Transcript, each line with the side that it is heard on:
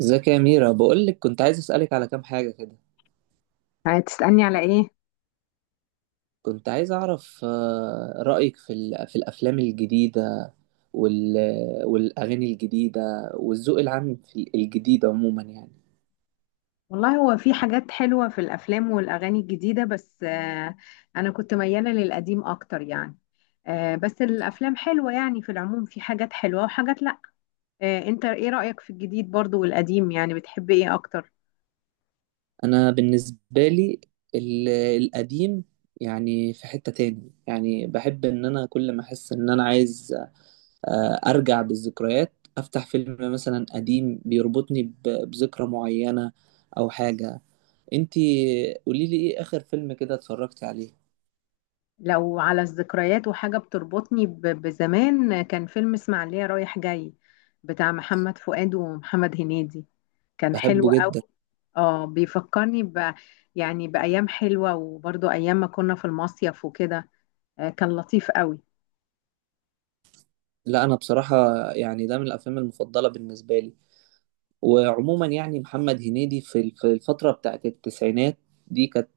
right: ازيك يا ميرا، بقولك كنت عايز اسألك على كام حاجة كده.
left: هتسألني على ايه؟
right: كنت عايز اعرف رأيك في في الافلام الجديدة وال والاغاني الجديدة والذوق العام في الجديد عموما يعني.
left: والله، هو في حاجات حلوة في الأفلام والأغاني الجديدة، بس أنا كنت ميالة للقديم أكتر يعني. بس الأفلام حلوة يعني، في العموم في حاجات حلوة وحاجات لأ. أنت ايه رأيك في الجديد برضو والقديم؟ يعني بتحب ايه أكتر؟
right: انا بالنسبة لي ال- القديم، يعني في حتة تاني يعني بحب ان انا كل ما احس ان انا عايز ارجع بالذكريات، افتح فيلم مثلا قديم بيربطني بذكرى معينة او حاجة. انتي قولي لي، ايه اخر فيلم كده اتفرجت عليه؟
left: لو على الذكريات وحاجة بتربطني بزمان، كان فيلم اسماعيلية رايح جاي بتاع محمد فؤاد ومحمد هنيدي، كان حلو
right: بحبه جدا.
left: قوي. اه، بيفكرني يعني بأيام حلوة، وبرضو أيام ما كنا في المصيف وكده. كان لطيف قوي.
right: لا انا بصراحة يعني ده من الافلام المفضلة بالنسبة لي. وعموما يعني محمد هنيدي في في الفترة بتاعت التسعينات دي كانت،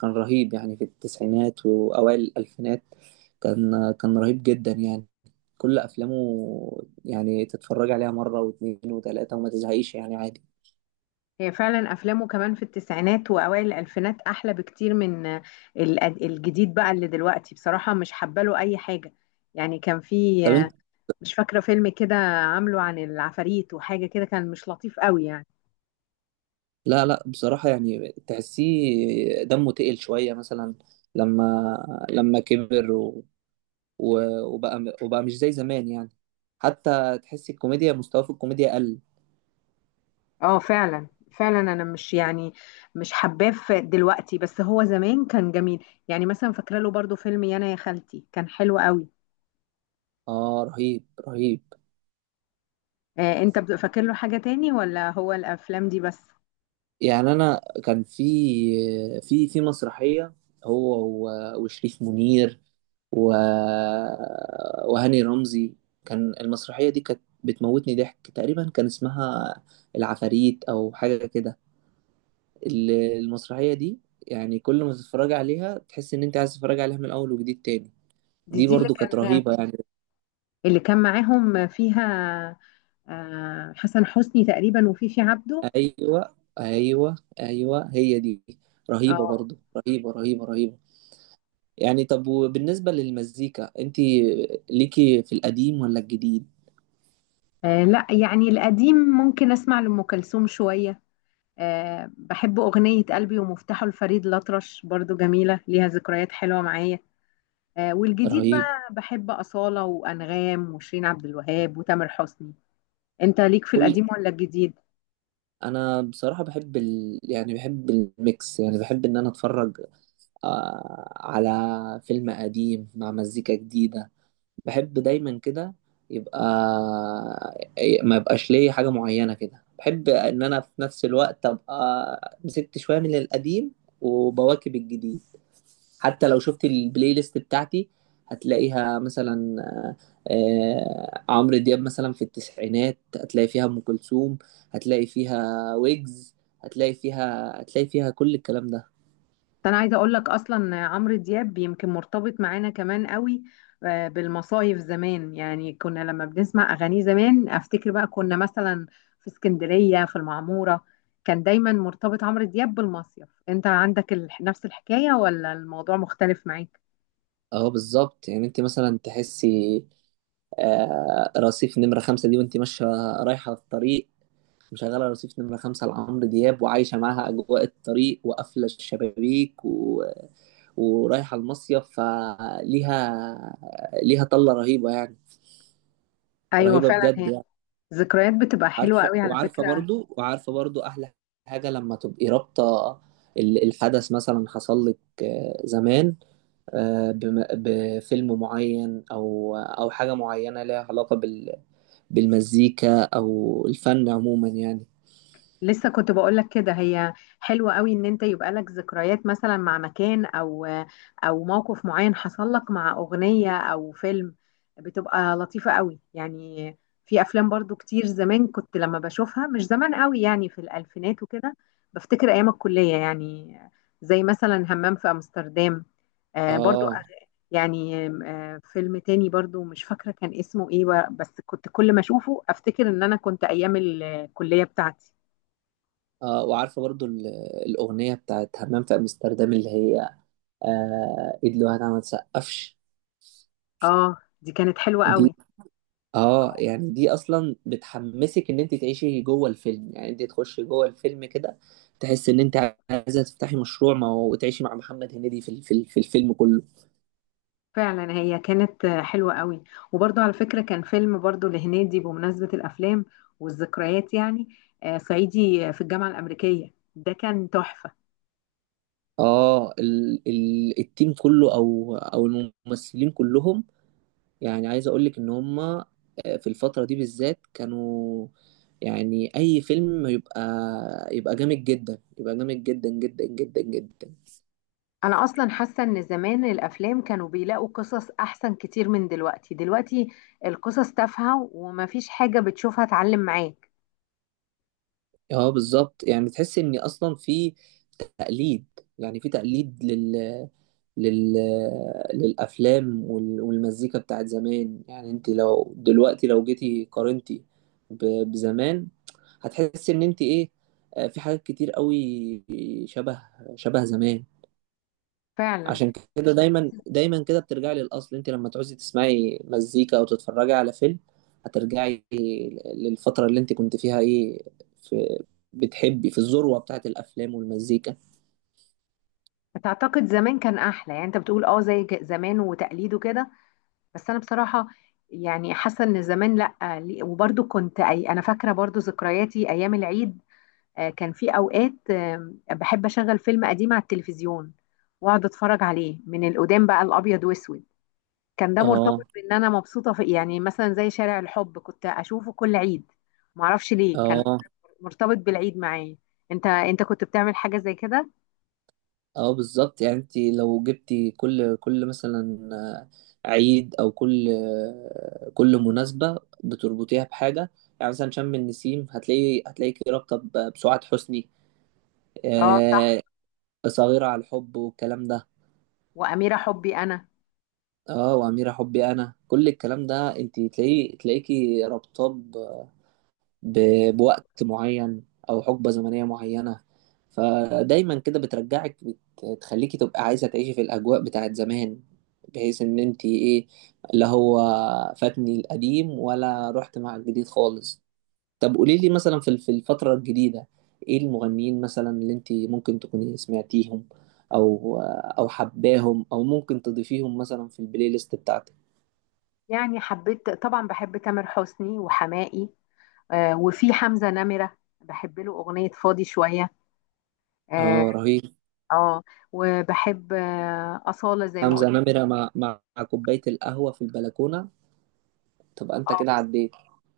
right: كان رهيب يعني في التسعينات واوائل الالفينات، كان رهيب جدا يعني. كل افلامه يعني تتفرج عليها مرة واثنين وثلاثة وما تزهقيش يعني عادي.
left: هي فعلا أفلامه كمان في التسعينات وأوائل الألفينات أحلى بكتير من الجديد بقى اللي دلوقتي، بصراحة مش حباله أي حاجة. يعني كان في
right: طب انت.
left: مش فاكرة فيلم كده عامله عن العفاريت وحاجة كده، كان مش لطيف قوي يعني.
right: لا، لا بصراحة يعني تحسيه دمه تقل شوية، مثلا لما كبر، وبقى مش زي زمان يعني. حتى تحس الكوميديا، مستواه في الكوميديا قل.
left: اه فعلا، فعلا انا مش يعني مش حباه دلوقتي، بس هو زمان كان جميل. يعني مثلا فاكره له برضو فيلم يانا يا خالتي، كان حلو قوي.
right: اه رهيب، رهيب.
left: آه، انت فاكر له حاجه تاني ولا هو الافلام دي بس؟
right: يعني انا كان في، في مسرحية، هو وشريف منير و... وهاني رمزي. كان المسرحية دي كانت بتموتني ضحك تقريبا، كان اسمها العفاريت او حاجة كده. المسرحية دي يعني كل ما تتفرج عليها تحس ان انت عايز تتفرج عليها من الاول وجديد تاني.
left: دي
right: دي
left: دي اللي
right: برضو كانت
left: كان
right: رهيبة يعني.
left: اللي كان معاهم فيها آه حسن حسني تقريبا، وفيفي عبده.
right: ايوه، ايوه، ايوه هي دي. رهيبه
left: اه.
right: برضو، رهيبه رهيبه رهيبه. يعني طب، وبالنسبه للمزيكا، انت ليكي في القديم ولا الجديد؟
left: لا يعني القديم ممكن اسمع لأم كلثوم شويه. بحب أغنية قلبي ومفتاحه لفريد الأطرش، برضو جميلة ليها ذكريات حلوة معايا. والجديد
right: رهيب.
left: بقى بحب أصالة وأنغام وشيرين عبد الوهاب وتامر حسني. أنت ليك في
right: كل
left: القديم ولا الجديد؟
right: انا بصراحه بحب يعني بحب الميكس، يعني بحب ان انا اتفرج على فيلم قديم مع مزيكا جديده. بحب دايما كده، يبقى ما يبقاش ليا حاجة معينة كده. بحب ان انا في نفس الوقت ابقى مسكت شوية من القديم، وبواكب الجديد. حتى لو شفت البلاي ليست بتاعتي، هتلاقيها مثلا عمرو دياب مثلا في التسعينات، هتلاقي فيها ام كلثوم، هتلاقي فيها ويجز، هتلاقي فيها كل الكلام ده.
left: بس أنا عايزة أقول لك، أصلا عمرو دياب يمكن مرتبط معانا كمان قوي بالمصايف زمان. يعني كنا لما بنسمع أغانيه زمان، أفتكر بقى كنا مثلا في اسكندرية في المعمورة، كان دايما مرتبط عمرو دياب بالمصيف. أنت عندك نفس الحكاية ولا الموضوع مختلف معاك؟
right: اه بالظبط. يعني انت مثلا تحسي رصيف نمرة خمسة دي وانت ماشية رايحة في الطريق، مشغلة رصيف نمرة خمسة لعمرو دياب، وعايشة معاها أجواء الطريق وقافلة الشبابيك ورايحة المصيف. فليها، ليها طلة رهيبة يعني،
left: ايوه
right: رهيبة
left: فعلا،
right: بجد
left: هي
right: يعني.
left: ذكريات بتبقى حلوه
right: عارفة،
left: قوي على
right: وعارفة
left: فكره.
right: برضو، وعارفة برضو أحلى حاجة لما تبقي رابطة الحدث مثلا حصل لك زمان، بفيلم معين او حاجه معينه ليها علاقه بالمزيكا او الفن عموما يعني.
left: لسه كنت بقول لك كده، هي حلوه قوي ان انت يبقى لك ذكريات مثلا مع مكان او موقف معين حصل لك مع اغنيه او فيلم، بتبقى لطيفه قوي يعني. في افلام برضو كتير زمان كنت لما بشوفها، مش زمان قوي يعني، في الالفينات وكده، بفتكر ايام الكليه يعني. زي مثلا همام في امستردام، برضو.
right: اه،
left: يعني فيلم تاني برضو مش فاكرة كان اسمه ايه بس كنت كل ما اشوفه افتكر ان انا كنت ايام الكلية بتاعتي.
right: اه وعارفه برضو الاغنيه بتاعت همام في امستردام، اللي هي ايد لوحدها ما تسقفش.
left: اه دي كانت حلوة
right: دي.
left: قوي.
right: اه يعني دي اصلا بتحمسك ان انت تعيشي جوه الفيلم، يعني انت تخشي جوه الفيلم كده، تحس ان انت عايزه تفتحي مشروع ما وتعيشي مع محمد هنيدي في في في الفيلم كله.
left: فعلا هي كانت حلوة قوي. وبرضو على فكرة كان فيلم برضو لهنيدي بمناسبة الافلام والذكريات يعني، صعيدي في الجامعة الامريكية، ده كان تحفة.
right: اه، ال ال التيم كله او الممثلين كلهم، يعني عايز اقول لك ان هم في الفتره دي بالذات كانوا، يعني اي فيلم يبقى جامد جدا، يبقى جامد جدا جدا جدا جدا.
left: انا اصلا حاسة ان زمان الافلام كانوا بيلاقوا قصص احسن كتير من دلوقتي. دلوقتي القصص تافهة، ومفيش حاجة بتشوفها تعلم معاك.
right: اه بالظبط. يعني تحس ان اصلا في تقليد، يعني في تقليد لل... للأفلام والمزيكا بتاعت زمان. يعني انت لو دلوقتي، لو جيتي قارنتي ب... بزمان، هتحس ان انت في حاجات كتير قوي شبه، زمان.
left: فعلا.
right: عشان كده دايما، دايما كده بترجعي للأصل. انت لما تعوزي تسمعي مزيكا او تتفرجي على فيلم، هترجعي للفترة اللي انت كنت فيها في بتحبي، في الذروة بتاعت الأفلام والمزيكا.
left: تعتقد زمان كان احلى؟ يعني انت بتقول اه زي زمان وتقليد وكده، بس انا بصراحه يعني حاسه ان زمان لا، وبرضو كنت انا فاكره برضو ذكرياتي ايام العيد. كان في اوقات بحب اشغل فيلم قديم على التلفزيون، واقعد اتفرج عليه من القدام بقى، الابيض واسود، كان ده مرتبط
right: اه،
left: بان انا مبسوطه في، يعني مثلا زي شارع الحب كنت اشوفه كل عيد، معرفش ليه كان
right: اه،
left: مرتبط بالعيد معايا. انت كنت بتعمل حاجه زي كده؟
right: اه بالظبط. يعني انت لو جبتي كل مثلا عيد او كل كل مناسبة بتربطيها بحاجة. يعني مثلا شم النسيم هتلاقيكي رابطة بسعاد حسني،
left: اه صح.
right: آه، صغيرة على الحب والكلام ده.
left: واميره حبي انا.
right: اه، وأميرة حبي انا، كل الكلام ده انت تلاقيكي رابطة بوقت معين او حقبة زمنية معينة. فدايما كده بترجعك، بتخليكي تبقى عايزة تعيشي في الاجواء بتاعت زمان، بحيث ان انتي اللي هو فاتني القديم ولا رحت مع الجديد خالص. طب قولي لي، مثلا في الفترة الجديدة، ايه المغنيين مثلا اللي انتي ممكن تكوني سمعتيهم، او او حباهم، او ممكن تضيفيهم مثلا في البلاي ليست بتاعتك؟
left: يعني حبيت طبعا، بحب تامر حسني وحماقي، وفي حمزة نمرة بحب له أغنية فاضي شوية. اه.
right: اه رهيب.
left: آه وبحب أصالة زي ما
right: حمزة
left: قلت.
right: نمرة مع كوباية القهوة في البلكونة، تبقى انت
left: اه،
right: كده عديت.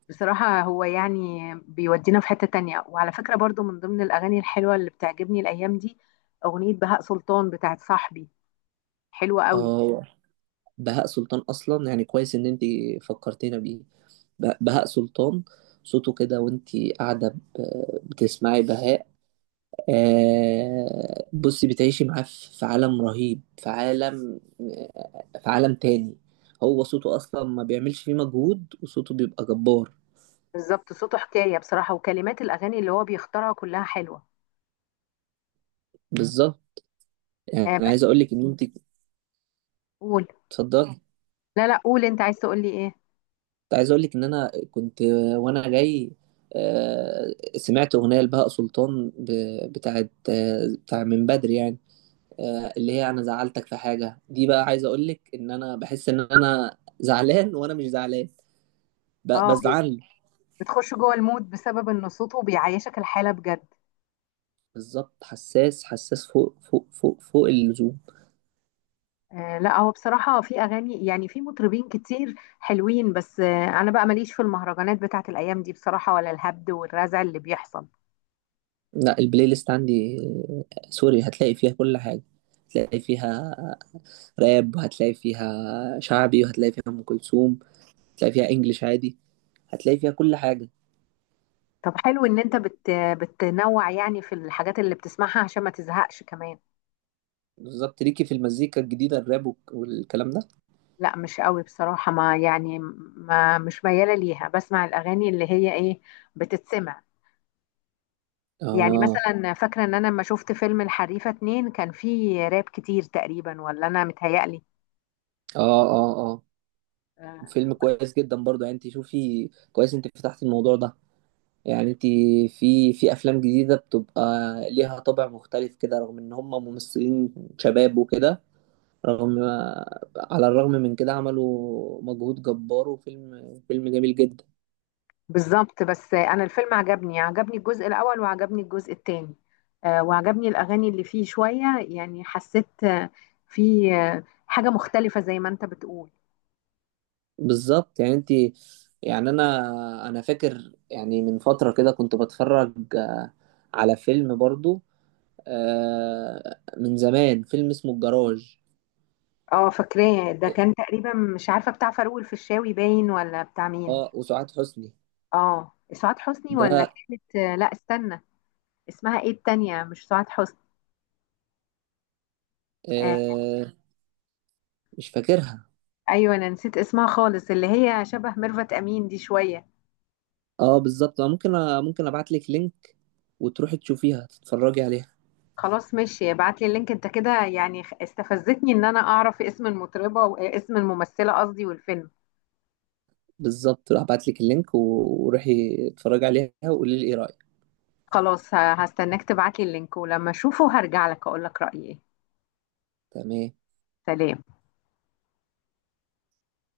left: بصراحة هو يعني بيودينا في حتة تانية. وعلى فكرة برضو، من ضمن الأغاني الحلوة اللي بتعجبني الأيام دي أغنية بهاء سلطان بتاعت صاحبي، حلوة قوي.
right: اه. بهاء سلطان اصلا، يعني كويس ان انت فكرتينا بيه، بهاء سلطان. صوته كده وانت قاعده بتسمعي بهاء، بصي بتعيشي معاه في عالم رهيب، في عالم، في عالم تاني. هو صوته اصلا ما بيعملش فيه مجهود، وصوته بيبقى جبار.
left: بالظبط، صوته حكاية بصراحة، وكلمات الأغاني اللي هو بيختارها كلها حلوة.
right: بالظبط. يعني
left: بس
right: عايز اقول لك ان انت.
left: قول.
right: اتفضلي.
left: لا لا، قول أنت عايز تقول لي إيه.
right: كنت عايز اقول لك ان انا كنت وانا جاي آه، سمعت اغنيه لبهاء سلطان بتاعت بتاع من بدري يعني، اللي هي انا زعلتك في حاجه. دي بقى، عايز اقول لك ان انا بحس ان انا زعلان وانا مش زعلان
left: اه،
right: بزعل.
left: بتخش جوه المود بسبب ان صوته بيعيشك الحاله بجد.
right: بالظبط. حساس، حساس فوق، فوق، فوق، فوق اللزوم.
left: لا، هو بصراحه في اغاني يعني، في مطربين كتير حلوين، بس انا بقى ماليش في المهرجانات بتاعت الايام دي بصراحه، ولا الهبد والرزع اللي بيحصل.
right: لا البلاي ليست عندي سوري هتلاقي فيها كل حاجه. هتلاقي فيها راب، وهتلاقي فيها شعبي، وهتلاقي فيها ام كلثوم، هتلاقي فيها انجليش عادي، هتلاقي فيها كل حاجة.
left: طب حلو ان انت بتنوع يعني في الحاجات اللي بتسمعها عشان ما تزهقش كمان.
right: بالظبط. ليكي في المزيكا الجديدة، الراب والكلام ده؟
left: لا مش قوي بصراحه، ما يعني، ما مش مياله ليها، بسمع الاغاني اللي هي ايه، بتتسمع. يعني
right: اه،
left: مثلا فاكره ان انا لما شفت فيلم الحريفه 2 كان فيه راب كتير تقريبا، ولا انا متهيألي؟
right: اه، اه. اه
left: آه،
right: فيلم كويس جدا برضه، يعني انت شوفي كويس، انت فتحت الموضوع ده. يعني انت في افلام جديدة بتبقى ليها طابع مختلف كده، رغم ان هم ممثلين شباب وكده، رغم على الرغم من كده عملوا مجهود جبار، فيلم جميل جدا.
left: بالظبط. بس انا الفيلم عجبني الجزء الاول، وعجبني الجزء الثاني، وعجبني الاغاني اللي فيه شويه، يعني حسيت في حاجه مختلفه زي ما انت بتقول.
right: بالظبط. يعني انت، يعني انا فاكر، يعني من فترة كده كنت بتفرج على فيلم برضو من زمان، فيلم اسمه الجراج.
left: اه فاكراه، ده كان تقريبا مش عارفه، بتاع فاروق الفيشاوي باين ولا بتاع مين.
right: اه وسعاد حسني.
left: اه سعاد حسني،
right: ده.
left: ولا كانت لا استنى، اسمها ايه التانية؟ مش سعاد حسني. آه.
right: آه مش فاكرها.
left: ايوه انا نسيت اسمها خالص، اللي هي شبه ميرفت امين دي شويه.
right: اه بالظبط. ممكن ابعت لك لينك، وتروحي تشوفيها، تتفرجي عليها.
left: خلاص ماشي، ابعت لي اللينك، انت كده يعني استفزتني ان انا اعرف اسم المطربة واسم الممثلة قصدي، والفيلم.
right: بالظبط. هبعت لك اللينك، وروحي اتفرجي عليها، وقولي لي ايه رأيك.
left: خلاص، هستناك تبعت لي اللينك، ولما اشوفه هرجع لك اقول لك رأيي ايه.
right: تمام.
left: سلام.